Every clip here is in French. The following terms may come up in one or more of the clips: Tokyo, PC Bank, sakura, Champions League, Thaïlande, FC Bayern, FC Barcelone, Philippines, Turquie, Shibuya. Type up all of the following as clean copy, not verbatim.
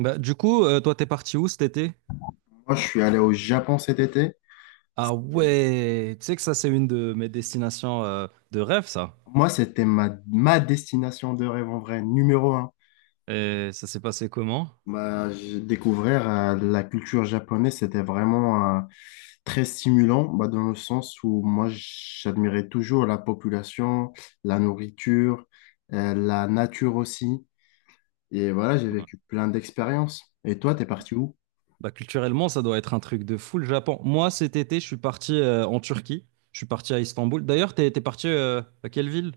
Bah, du coup, toi, t'es parti où cet été? Moi, je suis allé au Japon cet été. Ah ouais, tu sais que ça, c'est une de mes destinations de rêve, ça. Moi, c'était ma destination de rêve en vrai, numéro un. Et ça s'est passé comment? Découvrir la culture japonaise, c'était vraiment très stimulant, bah, dans le sens où moi, j'admirais toujours la population, la nourriture, la nature aussi. Et voilà, j'ai Ouais. vécu plein d'expériences. Et toi, t'es parti où? Bah, culturellement, ça doit être un truc de fou, le Japon. Moi, cet été, je suis parti en Turquie. Je suis parti à Istanbul. D'ailleurs, t'es parti à quelle ville?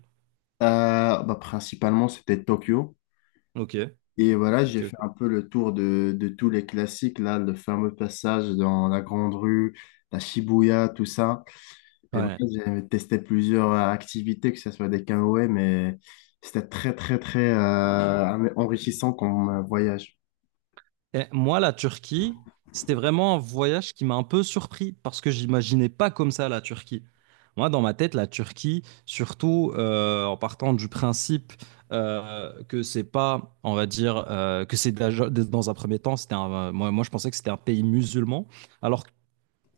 Principalement, c'était Tokyo. Ok, Et voilà, ok, j'ai ok. fait un peu le tour de tous les classiques, là, le fameux passage dans la Grande Rue, la Shibuya, tout ça. Et voilà, Ouais. j'ai testé plusieurs activités, que ce soit des canoës, mais c'était très, très, très enrichissant comme voyage. Et moi, la Turquie, c'était vraiment un voyage qui m'a un peu surpris parce que j'imaginais pas comme ça la Turquie. Moi, dans ma tête, la Turquie, surtout en partant du principe que c'est pas, on va dire, que c'est dans un premier temps, moi, je pensais que c'était un pays musulman, alors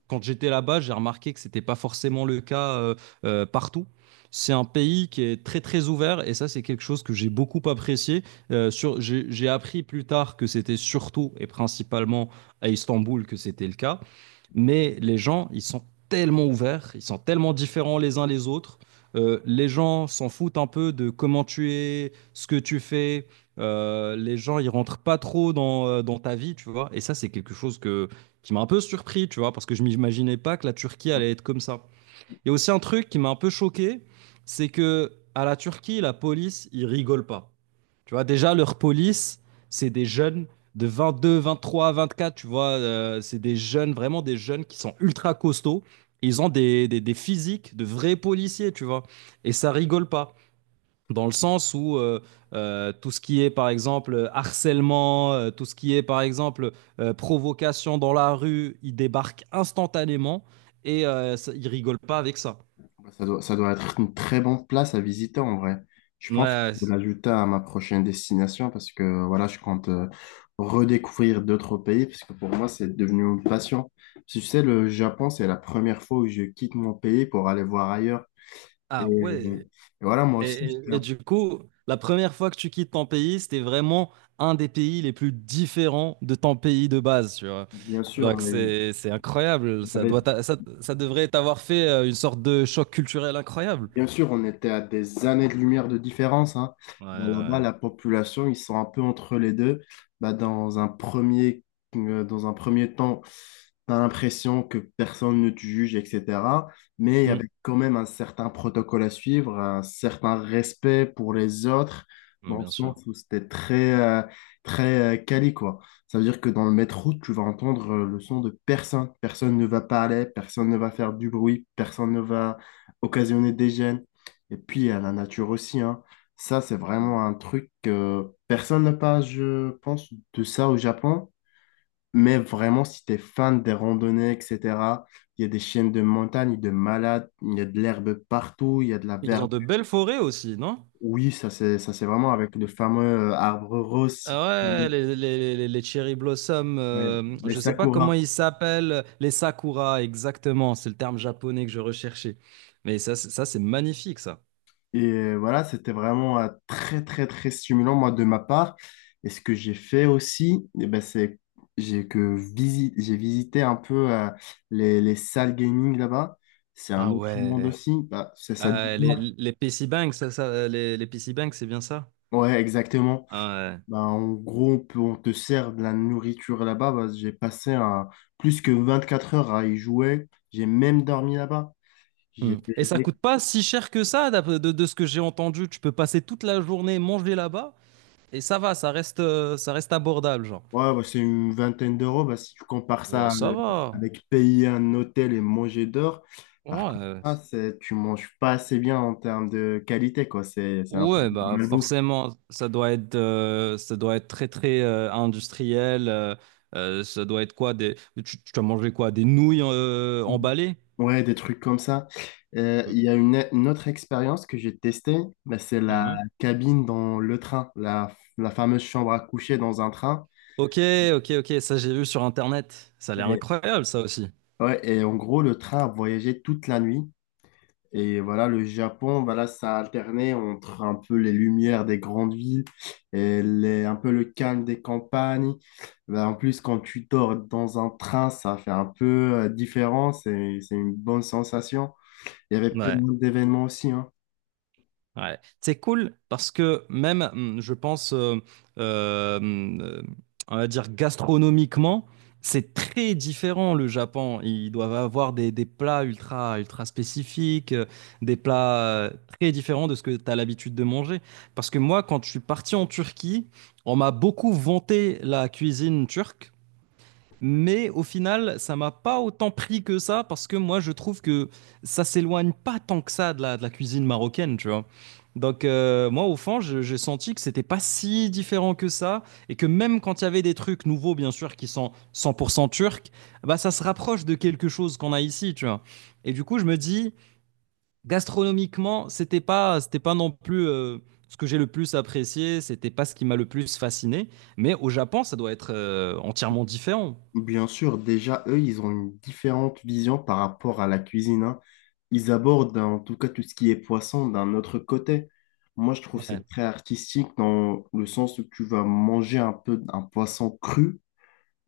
quand j'étais là-bas, j'ai remarqué que c'était pas forcément le cas partout. C'est un pays qui est très très ouvert et ça c'est quelque chose que j'ai beaucoup apprécié. J'ai appris plus tard que c'était surtout et principalement à Istanbul que c'était le cas, mais les gens ils sont tellement ouverts, ils sont tellement différents les uns les autres. Les gens s'en foutent un peu de comment tu es, ce que tu fais. Les gens ils rentrent pas trop dans ta vie, tu vois. Et ça c'est quelque chose que qui m'a un peu surpris, tu vois, parce que je m'imaginais pas que la Turquie allait être comme ça. Il y a aussi un truc qui m'a un peu choqué, c'est que à la Turquie, la police, ils rigolent pas. Tu vois, déjà, leur police, c'est des jeunes de 22, 23, 24, tu vois, c'est des jeunes, vraiment des jeunes qui sont ultra costauds. Ils ont des physiques de vrais policiers, tu vois, et ça rigole pas dans le sens où tout ce qui est par exemple harcèlement, tout ce qui est par exemple provocation dans la rue, il débarque instantanément et il rigole pas avec ça. Bah, ça doit être une très bonne place à visiter en vrai. Je pense que je vais Ouais. l'ajouter à ma prochaine destination parce que voilà, je compte redécouvrir d'autres pays parce que pour moi, c'est devenu une passion. Parce que, tu sais, le Japon, c'est la première fois où je quitte mon pays pour aller voir ailleurs. Et, Ah et ouais. voilà, moi Et, aussi, et- et du coup, la première fois que tu quittes ton pays, c'était vraiment un des pays les plus différents de ton pays de base, tu vois. bien sûr, Donc c'est incroyable. il y Ça doit avait t'a- ça, ça devrait t'avoir fait une sorte de choc culturel incroyable. bien sûr, on était à des années-lumière de différence, hein. Ouais, Bah, là-bas, ouais. la population, ils sont un peu entre les deux. Bah, dans un premier, Dans un premier temps, tu l'impression que personne ne te juge, etc. Mais il y Ouais. avait quand même un certain protocole à suivre, un certain respect pour les autres, Mm. Mm, dans le bien sens sûr. où c'était très quali, quoi. Ça veut dire que dans le métro, tu vas entendre le son de personne. Personne ne va parler, personne ne va faire du bruit, personne ne va occasionner des gènes. Et puis, à la nature aussi, hein. Ça, c'est vraiment un truc que personne ne parle, je pense, de ça au Japon. Mais vraiment, si tu es fan des randonnées, etc., il y a des chaînes de montagne, de malades, il y a de l'herbe partout, il y a de la Ils ont de verdure. belles forêts aussi, non? Oui, c'est vraiment avec le fameux arbre rose, si tu Ah ouais, connais, les cherry blossoms, ouais, les je sais pas comment sakuras. ils s'appellent, les sakura, exactement, c'est le terme japonais que je recherchais. Mais ça, ça c'est magnifique, ça. Et voilà, c'était vraiment très, très, très stimulant, moi, de ma part. Et ce que j'ai fait aussi, eh ben, c'est j'ai visité un peu les salles gaming là-bas. C'est un Ah autre monde ouais. aussi. Bah, c'est ça. Les PC Bank, les PC Bank, c'est bien ça? Ouais, exactement. Ah ouais. Bah, en gros, on te sert de la nourriture là-bas. Plus que 24 heures à y jouer. J'ai même dormi là-bas. J'ai Mm. Et ça fait coûte pas si cher que ça, de ce que j'ai entendu. Tu peux passer toute la journée manger là-bas et ça va, ça reste abordable, genre. ouais, bah, c'est une vingtaine d'euros. Bah, si tu compares Ouais, ça ça va. avec payer un hôtel et manger dehors, par contre, Ouais. Tu manges pas assez bien en termes de qualité, quoi. C'est un peu Ouais, de la bah malbouffe. forcément, ça doit être très très industriel. Ça doit être quoi tu as mangé quoi des nouilles emballées? Ouais, des trucs comme ça. Mm. Il y a une autre expérience que j'ai testée, bah, c'est la Mhm. cabine dans le train, la fameuse chambre à coucher dans un train. Ok, ok, ok. Ça j'ai vu sur Internet. Ça a l'air Et incroyable, ça aussi. ouais, et en gros, le train a voyagé toute la nuit. Et voilà, le Japon, voilà, ça a alterné entre un peu les lumières des grandes villes et un peu le calme des campagnes. Ben, en plus, quand tu dors dans un train, ça fait un peu différent. C'est une bonne sensation. Il y avait plein Ouais. d'événements aussi, hein. Ouais. C'est cool parce que même, je pense, euh, hum, euh, on va dire gastronomiquement, c'est très différent le Japon. Ils doivent avoir des plats ultra, ultra spécifiques, des plats très différents de ce que tu as l'habitude de manger. Parce que moi, quand je suis parti en Turquie, on m'a beaucoup vanté la cuisine turque. Mais au final, ça m'a pas autant pris que ça parce que moi, je trouve que ça s'éloigne pas tant que ça de la cuisine marocaine, tu vois. Donc moi, au fond, j'ai senti que c'était pas si différent que ça et que même quand il y avait des trucs nouveaux, bien sûr, qui sont 100% turcs, bah ça se rapproche de quelque chose qu'on a ici, tu vois. Et du coup, je me dis, gastronomiquement, c'était pas non plus ce que j'ai le plus apprécié, c'était pas ce qui m'a le plus fasciné. Mais au Japon, ça doit être entièrement différent. Bien sûr, déjà, eux, ils ont une différente vision par rapport à la cuisine, hein. Ils abordent, en tout cas, tout ce qui est poisson d'un autre côté. Moi, je trouve Ouais. c'est très artistique dans le sens où tu vas manger un peu un poisson cru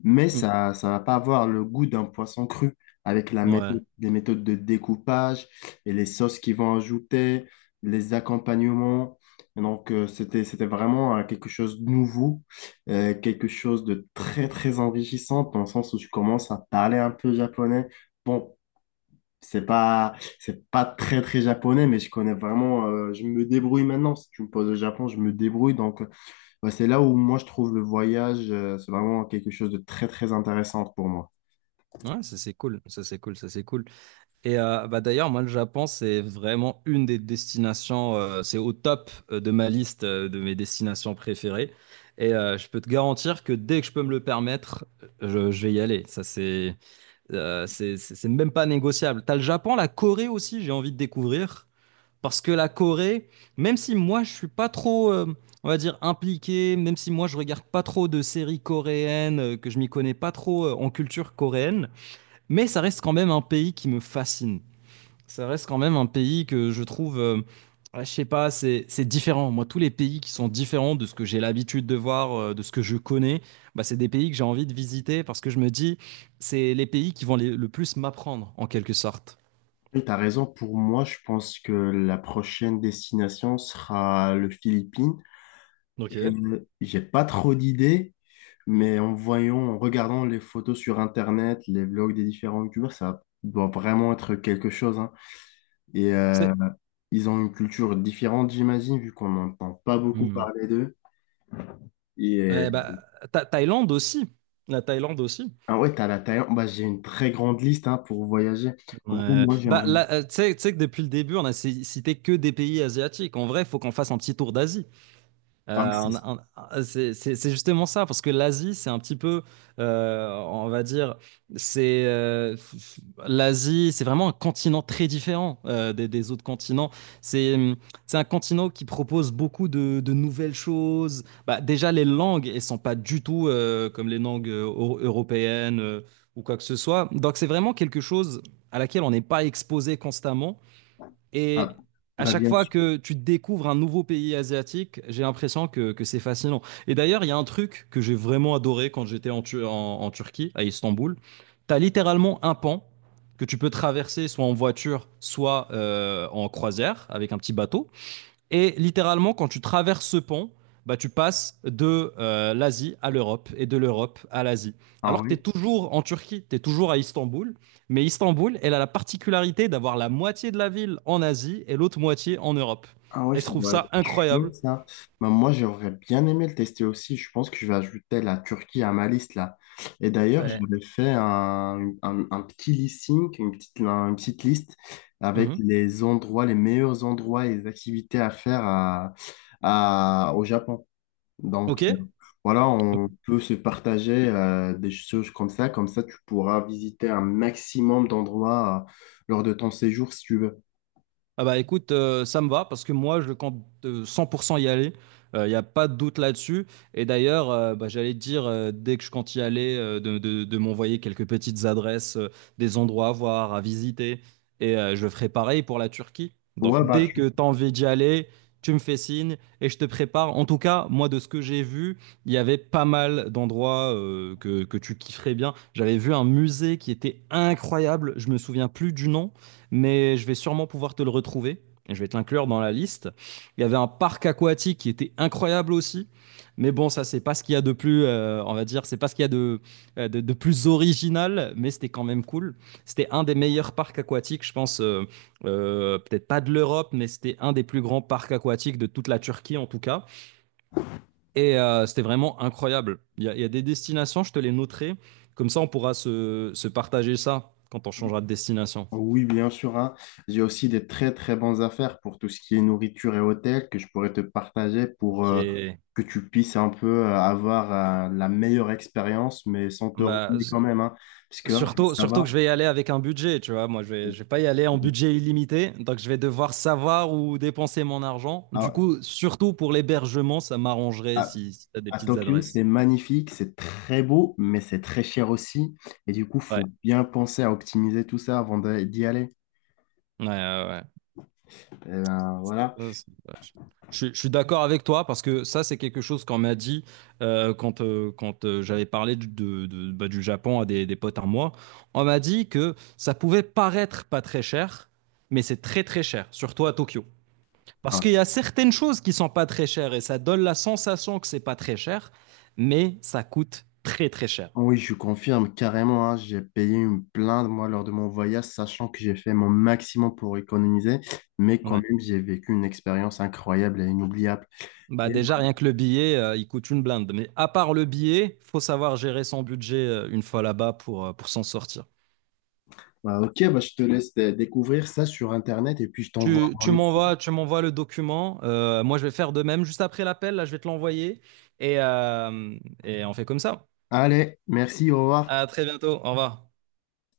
mais Mm. ça va pas avoir le goût d'un poisson cru avec Ouais, les méthodes de découpage et les sauces qu'ils vont ajouter, les accompagnements. Et donc, c'était vraiment quelque chose de nouveau, quelque chose de très, très enrichissant dans le sens où je commence à parler un peu japonais. Bon, c'est pas très, très japonais, mais je connais vraiment, je me débrouille maintenant. Si tu me poses au Japon, je me débrouille. Donc, ouais, c'est là où moi je trouve le voyage, c'est vraiment quelque chose de très très intéressant pour moi. ouais, ça c'est cool, ça c'est cool, ça c'est cool. Et bah d'ailleurs, moi le Japon c'est vraiment une des destinations, c'est au top de ma liste de mes destinations préférées. Et je peux te garantir que dès que je peux me le permettre, je vais y aller. Ça c'est même pas négociable. T'as le Japon, la Corée aussi, j'ai envie de découvrir. Parce que la Corée, même si moi je suis pas trop, on va dire, impliqué, même si moi je regarde pas trop de séries coréennes, que je m'y connais pas trop en culture coréenne, mais ça reste quand même un pays qui me fascine. Ça reste quand même un pays que je trouve, ouais, je sais pas, c'est différent. Moi, tous les pays qui sont différents de ce que j'ai l'habitude de voir, de ce que je connais, bah, c'est des pays que j'ai envie de visiter parce que je me dis, c'est les pays qui vont le plus m'apprendre en quelque sorte. Et t'as raison, pour moi je pense que la prochaine destination sera le Philippines. Ok. J'ai pas trop d'idées, mais en voyant, en regardant les photos sur Internet, les vlogs des différents youtubeurs, ça doit vraiment être quelque chose, hein. Et C'est- ils ont une culture différente, j'imagine, vu qu'on n'entend pas beaucoup parler d'eux. Et Ouais, bah, Thaïlande aussi. La Thaïlande aussi. ah ouais, t'as la Thaïlande. Bah, j'ai une très grande liste hein, pour voyager. En gros, Ouais. moi, Bah, j'aimerais là, tu sais que depuis le début, on a cité que des pays asiatiques. En vrai, il faut qu'on fasse un petit tour d'Asie. ah, mais Euh, on- c'est- a- c'est justement ça, parce que l'Asie, c'est un petit peu, on va dire, c'est euh, f- l'Asie, c'est vraiment un continent très différent des autres continents. C'est hum, c'est un continent qui propose beaucoup de nouvelles choses. Bah, déjà, les langues, elles sont pas du tout comme les langues européennes ou quoi que ce soit. Donc, c'est vraiment quelque chose à laquelle on n'est pas exposé constamment. ah, Et à bah chaque bien fois sûr. que tu découvres un nouveau pays asiatique, j'ai l'impression que c'est fascinant. Et d'ailleurs, il y a un truc que j'ai vraiment adoré quand j'étais en Turquie, à Istanbul. Tu as littéralement un pan que tu peux traverser soit en voiture, soit en croisière avec un petit bateau. Et littéralement, quand tu traverses ce pont, bah, tu passes de l'Asie à l'Europe et de l'Europe à l'Asie. Ah Alors que tu es ouais. toujours en Turquie, tu es toujours à Istanbul, mais Istanbul, elle a la particularité d'avoir la moitié de la ville en Asie et l'autre moitié en Europe. Ah ouais, Et je ça trouve doit être ça chaud, incroyable. ça. Bah, moi, j'aurais bien aimé le tester aussi. Je pense que je vais ajouter la Turquie à ma liste, là. Et d'ailleurs, Ouais. j'avais fait un petit listing, une petite liste avec Mhm. les endroits, les meilleurs endroits et les activités à faire à, au Japon. Ok? Donc, Ok. voilà, on peut se partager des choses comme ça. Comme ça, tu pourras visiter un maximum d'endroits lors de ton séjour, si tu veux. Ah bah écoute, ça me va parce que moi je compte 100% y aller. Il n'y a pas de doute là-dessus. Et d'ailleurs, bah, j'allais te dire, dès que je compte y aller, de m'envoyer quelques petites adresses, des endroits à voir, à visiter. Et je ferai pareil pour la Turquie. Donc Ouais, bah, dès tu- que tu as envie d'y aller, tu me fais signe et je te prépare. En tout cas, moi de ce que j'ai vu, il y avait pas mal d'endroits que tu kifferais bien. J'avais vu un musée qui était incroyable. Je me souviens plus du nom mais je vais sûrement pouvoir te le retrouver. Je vais te l'inclure dans la liste. Il y avait un parc aquatique qui était incroyable aussi. Mais bon, ça, c'est pas ce qu'il y a de plus, on va dire, c'est pas ce qu'il y a de plus original, mais c'était quand même cool. C'était un des meilleurs parcs aquatiques, je pense, peut-être pas de l'Europe, mais c'était un des plus grands parcs aquatiques de toute la Turquie, en tout cas. Et c'était vraiment incroyable. Il y a des destinations, je te les noterai, comme ça, on pourra se partager ça quand on changera de destination. Oui, bien sûr, hein. J'ai aussi des très, très bonnes affaires pour tout ce qui est nourriture et hôtel que je pourrais te partager pour Ok. Que tu puisses un peu avoir la meilleure expérience, mais sans te Bah, ruiner quand même, hein. Parce que hein, surtout, ça surtout va, que je vais y aller avec un budget, tu vois. Moi, je vais pas y aller en budget illimité, donc je vais devoir savoir où dépenser mon argent. Du à, coup, surtout pour l'hébergement, ça m'arrangerait à- si tu des à petites Tokyo, adresses. c'est magnifique, c'est très beau, mais c'est très cher aussi. Et du coup, faut Ouais, bien penser à optimiser tout ça d'y aller. ouais, ouais. Et ben, voilà. Ouais. Ça, je suis d'accord avec toi parce que ça, c'est quelque chose qu'on m'a dit quand j'avais parlé du, de- bah, du Japon à des potes à moi. On m'a dit que ça pouvait paraître pas très cher, mais c'est très très cher, surtout à Tokyo. Parce Enfin, qu'il y a certaines choses qui sont pas très chères et ça donne la sensation que c'est pas très cher, mais ça coûte très très cher. oui, je confirme carrément, hein, j'ai payé une plainte moi lors de mon voyage, sachant que j'ai fait mon maximum pour économiser, mais quand Ouais. même j'ai vécu une expérience incroyable et inoubliable. Bah Et déjà, rien que le billet, il coûte une blinde. Mais à part le billet, faut savoir gérer son budget une fois là-bas pour s'en sortir. bah, ok, bah, je te laisse découvrir ça sur Internet et puis je t'envoie Tu, en tu liste. m'envoies, tu m'envoies le document. Moi, je vais faire de même juste après l'appel. Là, je vais te l'envoyer et, euh, et on fait comme ça. Allez, merci, au revoir. À très bientôt. Au revoir.